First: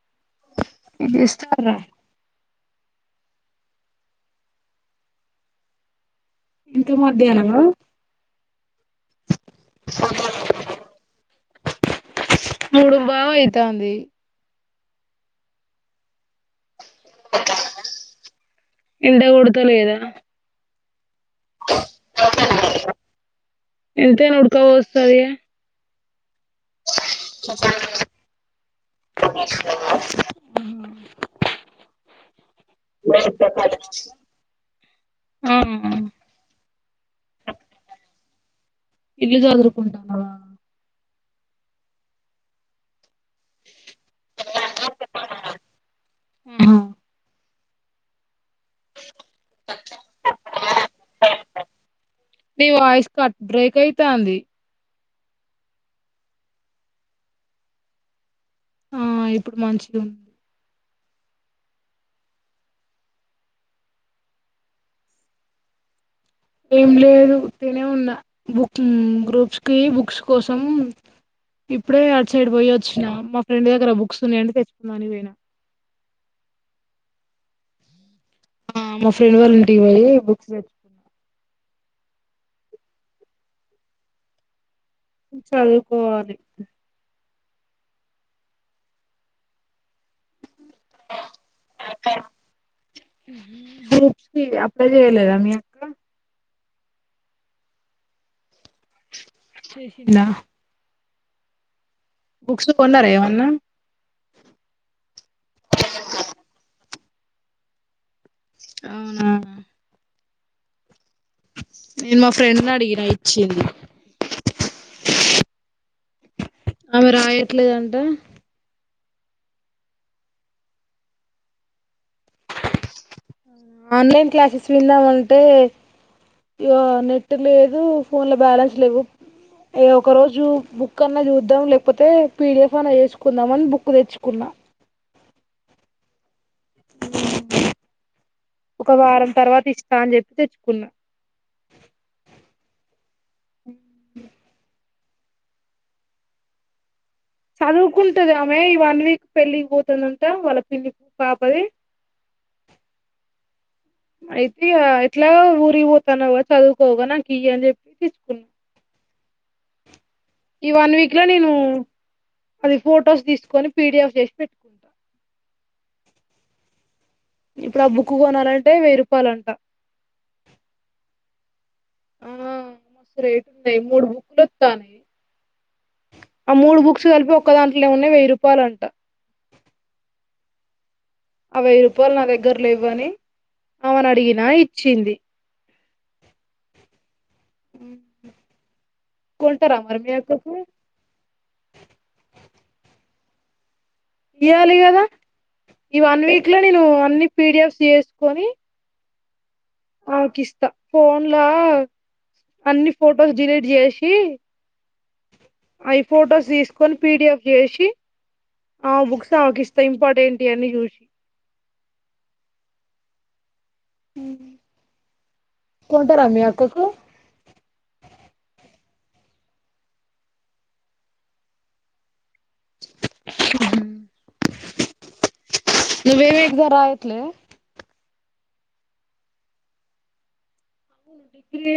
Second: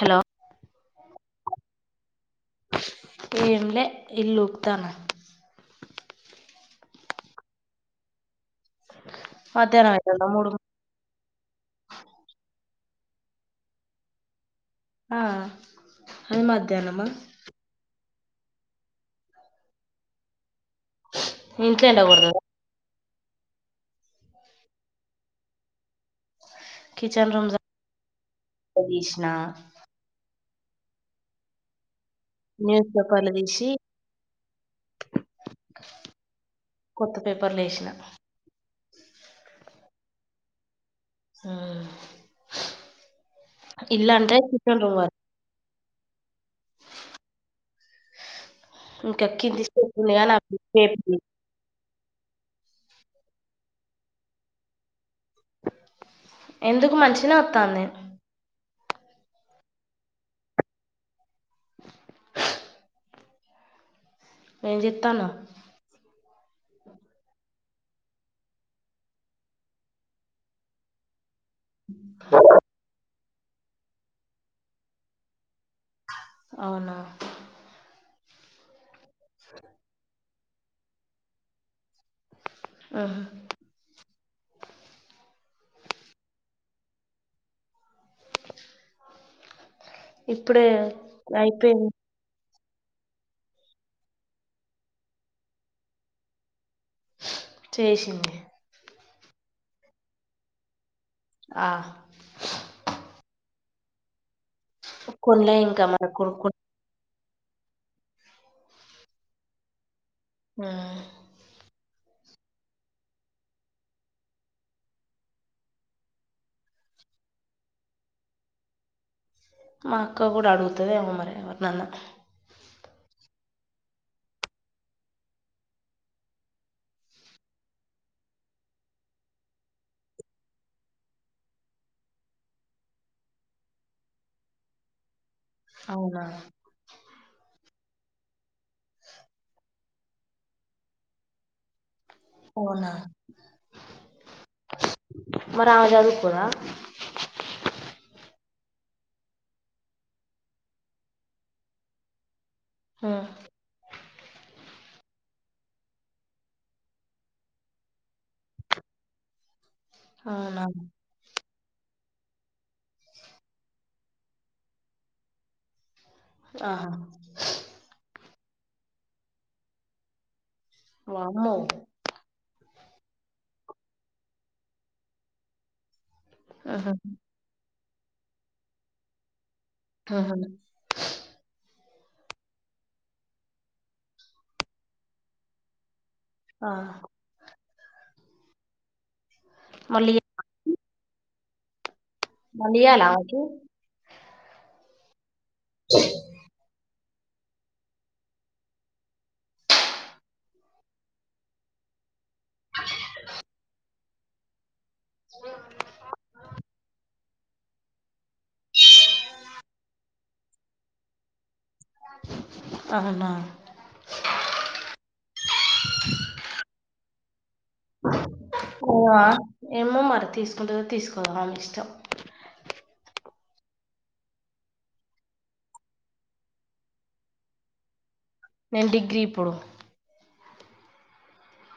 Hello ఏం చేస్తున్నావు రా ఏం లే ఇల్లు ఊకుతన్న ఇంత మధ్యానమ మధ్యానం అయితాంద మూడు మూడుంబావ్ అయితాంది ఆ అది మధ్యానమ ఎండ కొడత లేద ఇంట్లోనే ఉన్న ఎంతైనా ఉడక ఓస్తది ఇగ కిచెన్ రూమ్స్ తీసిన [unintelligible] మ్ న్యూస్ పేపర్లు తీసి ఆ కొత్త పేపర్లు ఏసిన ఇల్లు కదురుతున్నావా ఉమ్ ఇల్లాంటే కిచెన్ రూమ్ వరకు ఆహా ఇంకా కింది స్టెప్ ఉంది కానీ పేపర్ నీ వాయిస్ కట్ బ్రేక్ అయితాంది ఎందుకు మంచినే వత్తాంది ఉమ్ ఇప్పుడు మంచిగుంది ఏం చేత్తాన్నావు ఏం లేదు ఉట్టిగనే ఉన్నా బుక్ గ్రూప్స్ కి బుక్స్ కోసం ఇప్పుడే అటు సైడ్ పోయి వచ్చిన మా ఫ్రెండ్ దగ్గర బుక్స్ ఉన్నాయంటే తెచ్చుకుందాం అని పోయినా అవునా ఉమ్ మ [unintelligible] ఫ్రెండ్ వాళ్ళంటికి పోయి క్స్ తెచ్చుకున్న ఊహు చదువుకోవాలి ప్పుడే అయిపోయింది గ్రూప్స్ కి అప్లై చేయలేదా మీ అక్క చేసింది చేసిందా ఆ బుక్స్ కొన్నారా ఎమన్నా కొన్లే ఇంకా మనకు [unintelligible] అవునా ఉమ్ నేను మా ఫ్రెండ్ని అడిగినా ఇచ్చింది ఆమె రాయట్లేదంట మా అక్క కూడా అడుగుతది ఏమో మరి ఎవరినన్నా ఆన్లైన్ క్లాసెస్ విందామంటే ఇగో నెట్ లేదు ఫోన్లో బ్యాలెన్స్ లేవు ఒకరోజు బుక్ అన్నా చూద్దాం లేకపోతే పీడిఎఫ్ అన్నా చేసుకుందాం అని బుక్ తెచ్చుకున్నా అవునా ఒక వారం తర్వాత ఇస్తా అని చెప్పి తెచ్చుకున్నా ఆవునా మరి ఆమె చదువుకోదా చదువుకుంటది ఆమె ఈ వన్ వీక్ పెళ్లికి పోతుందంట వాళ్ళ పిన్ని పాపది మ్ అయితే ఇగా ఎట్లా ఊరి పోతానావ్ గా చదువుకోవుగా నాకీ అని చెప్పి తీచ్చుకున్నా అవునా ఈ వన్ వీక్ లో నేను అది ఫొటోస్ తీసుకొని పీడిఎఫ్ చేసి పెట్టుకుంటా ఆహా ఇప్పుడు ఆ బుక్ కోన లాంటె వెయ్యి రపాయలుంట వామ్మో మస్తు రేటు ఉంది మూడు బుక్కులు వత్తాన్నాయి ఆ మూడు ఆహా బుక్స్ కలిపి ఒక్కదా ఏముంది వెయ్యి రూపాయలు అంట ఆహా ఆ వెయ్యి రూపాయలు నా దగ్గర లేవు అని ఆమెని అడిగినా ఇచ్చింది ఆ హు కొంట రా మరి మీ మళ్ళీ అక్కకు మళ్ళీ ఇయ్యాల ఆమెకు ఇయాలి కదా ఈ వన్ వీక్ లో నేను అన్ని పిడిఎఫ్స్ చేసుకొని ఆమేకిస్తా పోన్లా అన్ని ఫోటోస్ డిలీట్ చేసి సి ఐ ఫొటోస్ తీసుకొని పిడిఎఫ్ చేసి ఆమీ బుక్స్ ఆమెకిస్తా ఇంపార్టెంటి అన్ని చూసి అవునా హు కొంటార మీ అక్కకు ఏమో మరి తీసుకుంటదో తీసుకోదో ఆమె ఇష్టం ఉహు నువ్వేం ఎగ్జామ్ రాయట్లే నేను డిగ్రీ ఇప్పుడు అవును డిగ్రీ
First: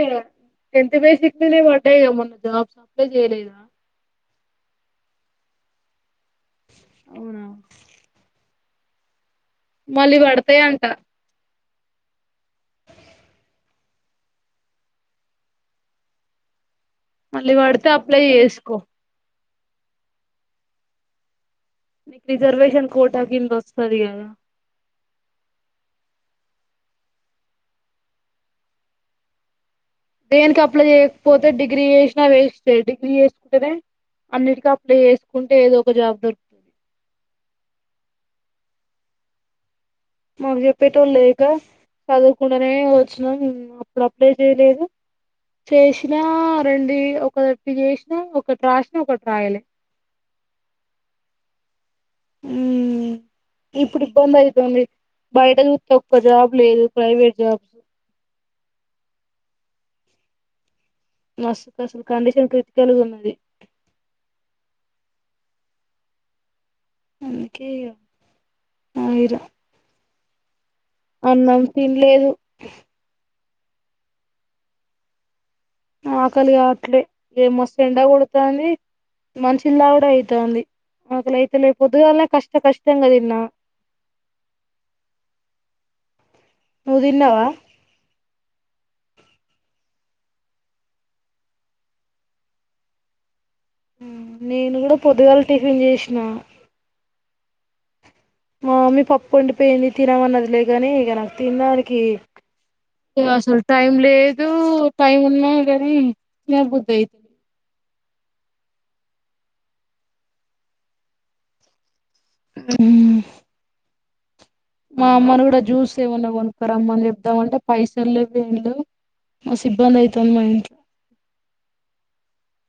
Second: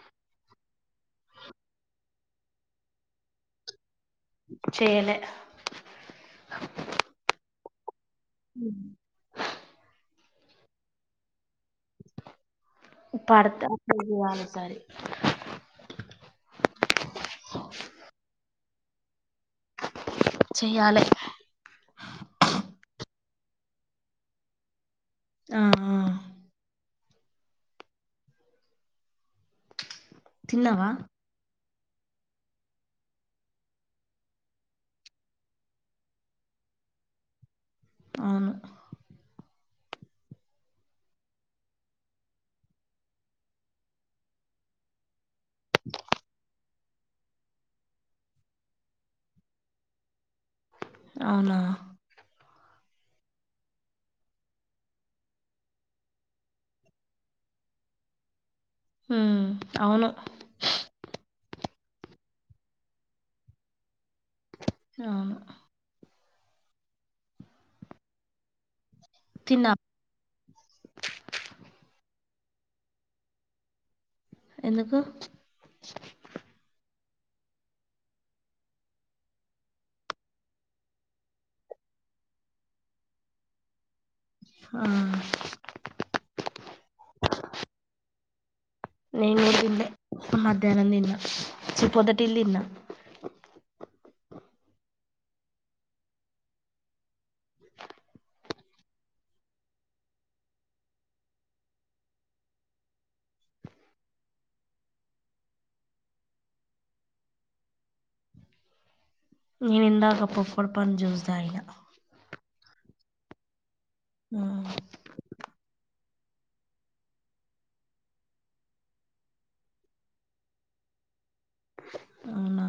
టెన్త్ బేసిక్ నినే పడ్డాయి క మొన్న జాబ్స్ అప్లై చేయలేదా చేయలే అవునా హు మళ్లీ పడతాయి అంట పడితే అప్లై చేయాలి ఇసారి మళ్ళీ పడితే అప్లై చేసుకో చెయాలె నీకు రిజర్వేషన్ కోట కింద వస్తది కదా ఆ ఆ దేనికి అప్లై తిన్నావా చేయకపోతే డి డిగ్రీ చేసిన వేస్టే డిగ్రీ చేసుకుంటనే అన్నిటింకి అప్లై చేసుకుంటే ఏదో ఒక జాబ్ దొరుకుతది అవును మాకు చెప్పేటోళ్ళు లేక చదువుకుంటనే వచ్చిన్నం అప్పుడు అప్లై చేయలేదు చేసినా రండి ఒకటి చేసినా ఒకటి రాసినా ఒకటి రాయలే అవునా ఉ ఇప్పుడు ఇబ్బంది అయితుంది బయట చూస్తే ఒక్క జాబ్ లేదు ప్రైవేట్ జాబ్స్ హ్ అవును మస్తు అసలు కండిషన్ క్రిటికల్గున్నది [unintelligible] అందుకే ఆగిన తిన్నా అన్నం తినలేదు ఎందుకు ఆకలి కావట్లే ఏ మస్తు ఎండ కొడతాంది మంచి నీల్ తాగుడె అయితాంది ఆకలి అయితేలే పొద్దుగానే కష్ట కష్టంగా తిన్నా ఆ ను తిన్నావా నేను కూడా తిన్లే మధ్యాహ్నం తిన్న చి పొద్దటిలి తిన్న నేను కూడా పొదుగాల టిఫిన్ చేసినా మా మమ్మీ పప్పు వండిపోయింది తినమన్నదిలే గాని ఇక నాకు తినడానికి అసలు టైం లేదు టైం ఉన్నా కాని తినబుద్ధి అయి నేను ఇందాక [unintelligible] పండు జ్యూస్ తాగిన హ్మ్మ్ మ్ మా అమ్మని కూడా జ్యూస్ ఏమైన్నా కొనుక్కారమ్మని చెప్దామంటే పైసలు లేవు ఏం లేవ్ మస్త్ ఇబ్బంది అవుతుంది మా ఇంట్లో అవునా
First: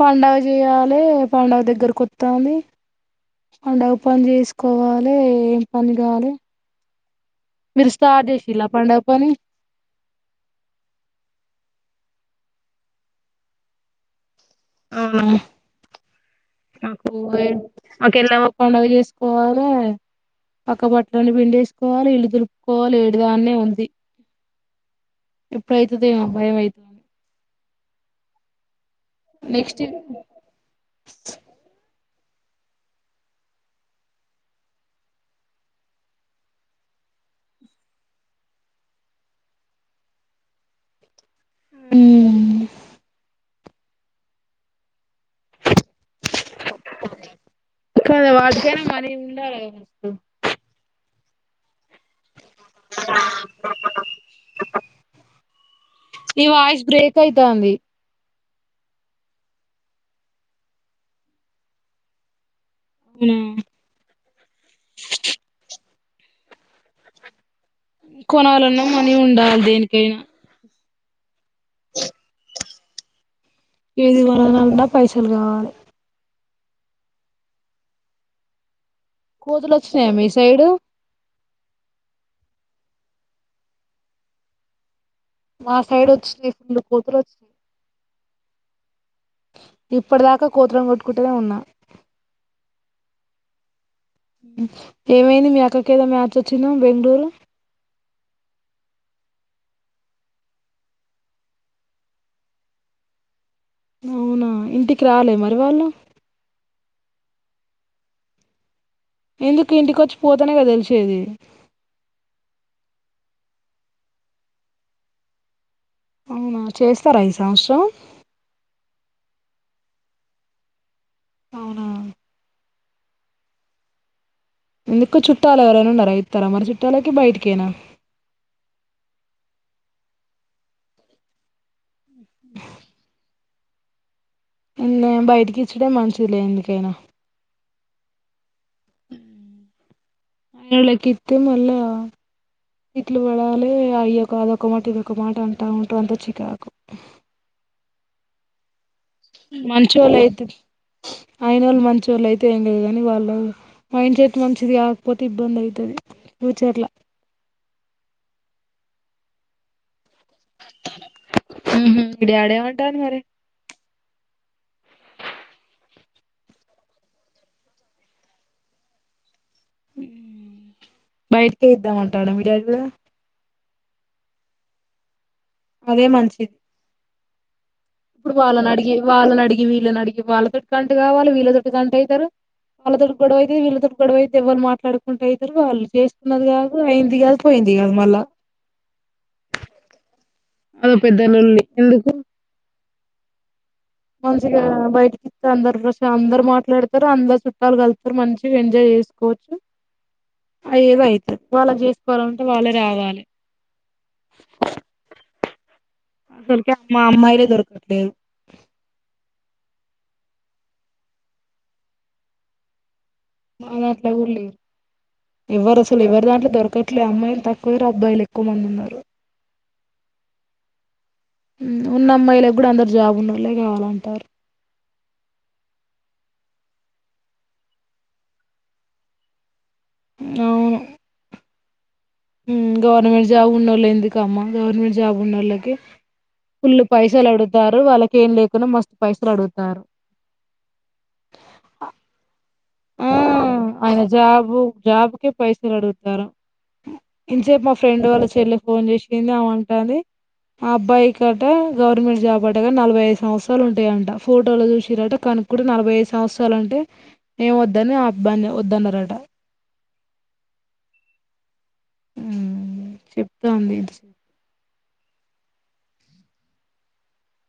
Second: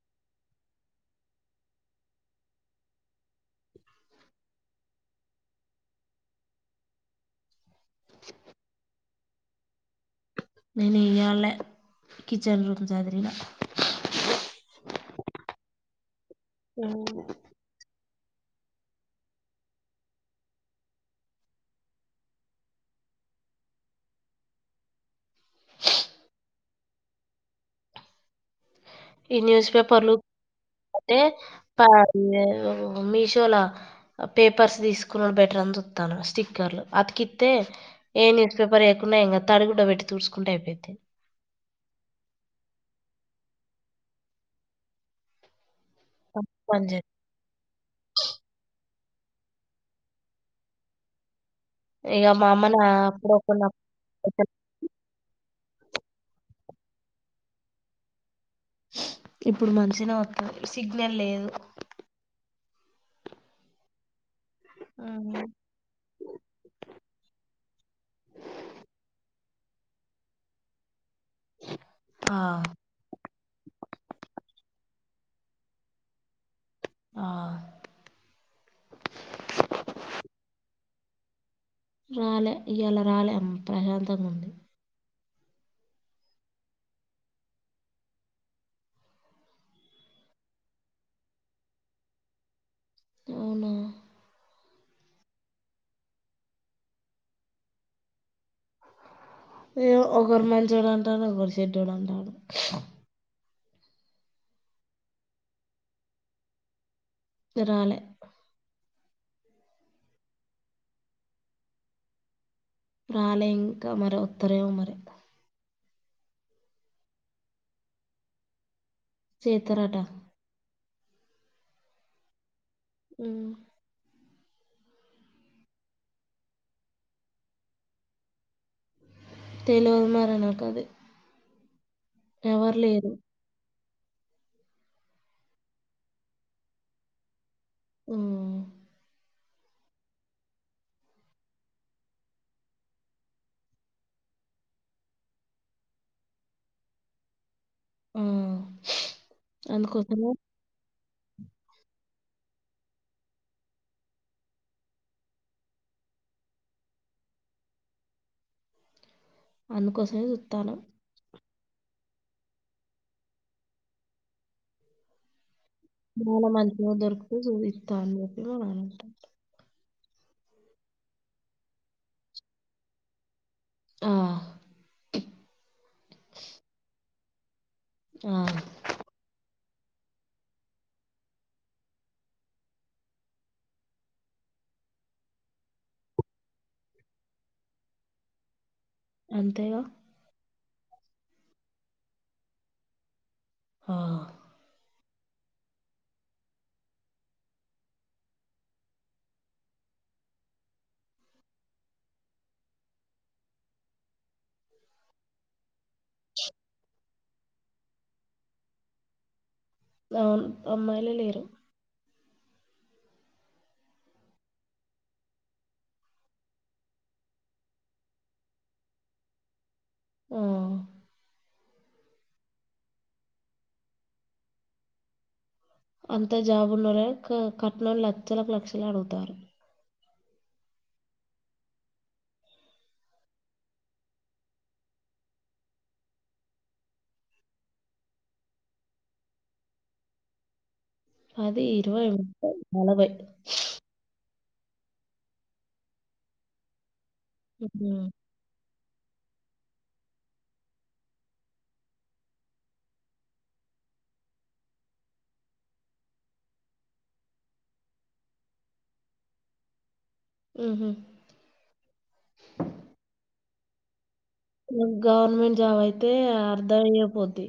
పండగ చేయాలి పండగ దగ్గర కొస్తాంది పండగ పని చేసుకోవాలే ఏం పని కాలే మీరు స్టార్ట్ చేసింలా పండగ పని నేన్ ఇయాలే కిచెన్ రూమ్ జదిరిన ఆ నాకూ ఒకే ఎలా పండగ చేసుకోవాలే పక్క బట్టలని పిండేసుకోవాలి ఇల్లు దులుపుకోవాలి ఏడిదాన్నే ఉంది ఎప్పుడైతుంది ఏమో భయం అవుతుని ఈ న్యూస్ పేపర్లు ఉంటే మీషోలో పేపర్స్ తీసుకున్నాడు బెటర్ అని చస్తాను స్టిక్కర్లు అతకిస్తే ఏ న్యూస్ పేపర్ వయకున్నా ఇంకా త అడిగు పెట్టి చూడ్చుకుంటే అయిపోతది మ్మ్ పనిచేయదు ఇప్పుడు వట్టికైనా మినీ ఉండాలేగానీ ఇగ మా అమ్మ నా అప్పుడు కొన్న [inaudible] ఈ వాయిస్ బ్రేక్ అయితాంది ఇప్పుడు మంచిగానే వస్తోంది. సిగ్నల్ లేదు. మ్మ్ ఆ కొనాలన్న మనీ ఉండాలి. దేనికైనా ఆ ఏది కొనాలన్న పైసలు కావాలే. ఆ కోతులు వచ్చినాయ మీ సైడ్ రాలే ఇయలా రాలే అమ్మ ప్రశాంతంగా ఉంది. మా సైడ్ వచ్చినాయి ఫుల్ కోతులు వచ్చినాయి. ఇప్పటిదాకా కోతులను కొట్టుకుంటనే ఉన్నా అవునా ఏమైంది మీ అక్కకి ఏదో మ్యాచ్ వచ్చిందేమో బెంగళూరు ఏ ఒకరు మంచోడు ఉంటాడు ఒకరు చెడ్డోడు ఉంటాడు అవునా ఇంటికి రాలే మరి వాళ్ళు రాలే ఎందుకు ఇంటి రాలే ఇంకా మరి అవునా చేస్తారా ఈ సంవత్సరం చేతరటా అవునా మ్ ఎందుకు చుట్టాలు ఎవరైనా ఉన్నారా ఇతరా మరి చుట్టాలకి బయటికేనా తెలవదు మరి నాకది ఎవరు లేరు ఏందే బయటకి ఇచ్చుడే మంచిదేలే ఎందుకైనా మ్ వాళ్ళకి ఇస్తే మళ్ళా తిట్లు పడాలి అయ్యక అదొక మాట ఇదొక మాట అంటా ఉంటారు అంత చికాకు ఆ మంచోళ్ళు అందుకోసమే అయితే అయినోళ్లు మంచోళ్ళు అయితే ఏంది లే కానీ వాళ్ళు మైండ్ సెట్ మంచిది కాకపోతే ఇబ్బంది అయితది ఫ్యూచర్లా అందుకోసమే చూస్తన్న ఉహు మీ డాడేమంటండు మరి మనం మంచిగా దొరికితే చూపిస్తా అని చెప్పి మన అ బయటికే ఇద్దామంటాడా మీ డాడీ కూడా ఆ అదే మంచిద్ ఇప్పుడు ఆ వాళ్లని అడిగి వాళ్లని అడి ఇ వీళ్ళని అడిగి వాళ్ళతోటు కంట కావాలి వీళ్ళతోటి కంట అవుతారు. వాళ్ళతోటి గొడవ అయితే వీళ్ళతోటి గొడవ అయితే ఎవరు మాట్లాడుకుంట అవుతారు వాళ్ళు చేస్తున్నది కాదు అయింది కాదు పోయింది కాదు మళ్ళా అంతేగా అదో పెద్ద లొల్లి ఎందుకు ఆ మంచిగా బయటికి ఇస్త అందరు అందరు మాట్లాడతారు. అందరు చుట్టాలు కలుతారు మంచిగా ఎంజాయ్ చేసుకోవచ్చు అ ఏదో అయితది వాళ్ళ చేసుకోవాలంటే వాళ్ళే రావాలే అసలుకే మా అమ్మాయి హే దొరకట్లేదు అవున్ అమ్మాయిల లేరు మా దాంట్లో కూడా లేరు ఎవరు అసలు ఎవరి దాంట్లో దొరకట్లేదు అమ్మాయిలు తక్కువరు అబ్బాయిలు ఎక్కువ మంది ఉన్నారు ఆ ఉన్న అమ్మాయిలకు కూడా అందరు జాబ్ ఉన్నళ్లే కావాలంటారు అంతా జాబున్నారే కట్నంలో లక్షలకు లక్షలు అడుగుతారు అవును గవర్నమెంట్ జాబ్ ఉన్న వాళ్ళు ఎందుకమ్మా గవర్నమెంట్ జాబ్ ఉన్న వాళ్ళకి ఫుల్ పైసలు అడుతారు వాళ్ళకి ఏం లేకున్నా మస్తు పైసలు అడుగుతారు అది ఇరువై నలపై ఓ జాబ్క పైస అడుగుతారా ఇంసే మా హ్మ్. ఫ్రెడ్ వాళ్ళ చెల్లు ఫోన్ చేసింది అమంటని ఆ అబ్బాయి గటా గవర్నమెంట్ జాబ్ అట్టగా నలభై ఐదు సంవత్సరాలు ఉంటాయంట ఫోటోలు చూసిారట కనుక్కుడా నలభై ఐదు సంవత్సరాలు అంటే ఏం వద్దని ఆ అబ్బాయిని వద్దనరాట ఆ హుమ్ ఉమ్ చెప్తాంది గవర్నమెంట్ జాబ్ అయితే అర్ధ అయ్యపోద్ది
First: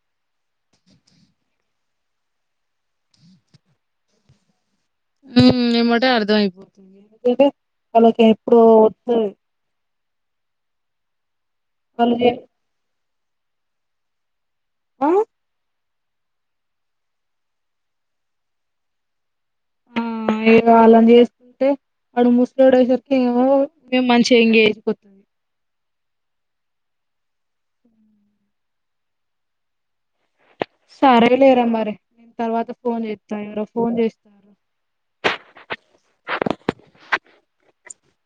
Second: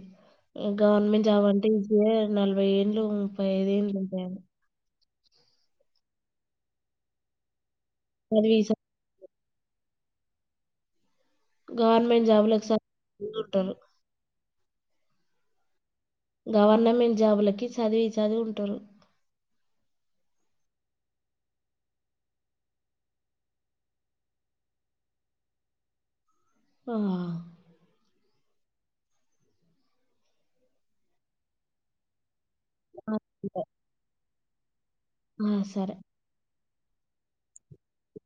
గవర్నమెంట్ జాబ్ అంటే ఈజీయ నలభై ఏండ్ళు ముప్పై ఐదు ఏంలు ఉంటాయని ఏ మటా అర్థంయిపోతుంది వాళ్లాకి చదివి ఎప్పుడు స వస్తుంది వాళ్ళు గవర్నమెంట్ చే- జాబ్లలకు స ముందుటారు ఆమ్ గవర్నమెంట్ జాబులకి చదివి చదువు ఉంటారు ఆ ఇ అలాని చేస్తుకుంటే వాడు ముసలాడేసరికి ఏమో మేము మంచిగా ఎంగేజుకోతుంది ఆ సారే లేరా మరి తర్వాత ఫోన్ చేస్తా ఎవరో ఫోన్ చేస్తారు ఆ సరే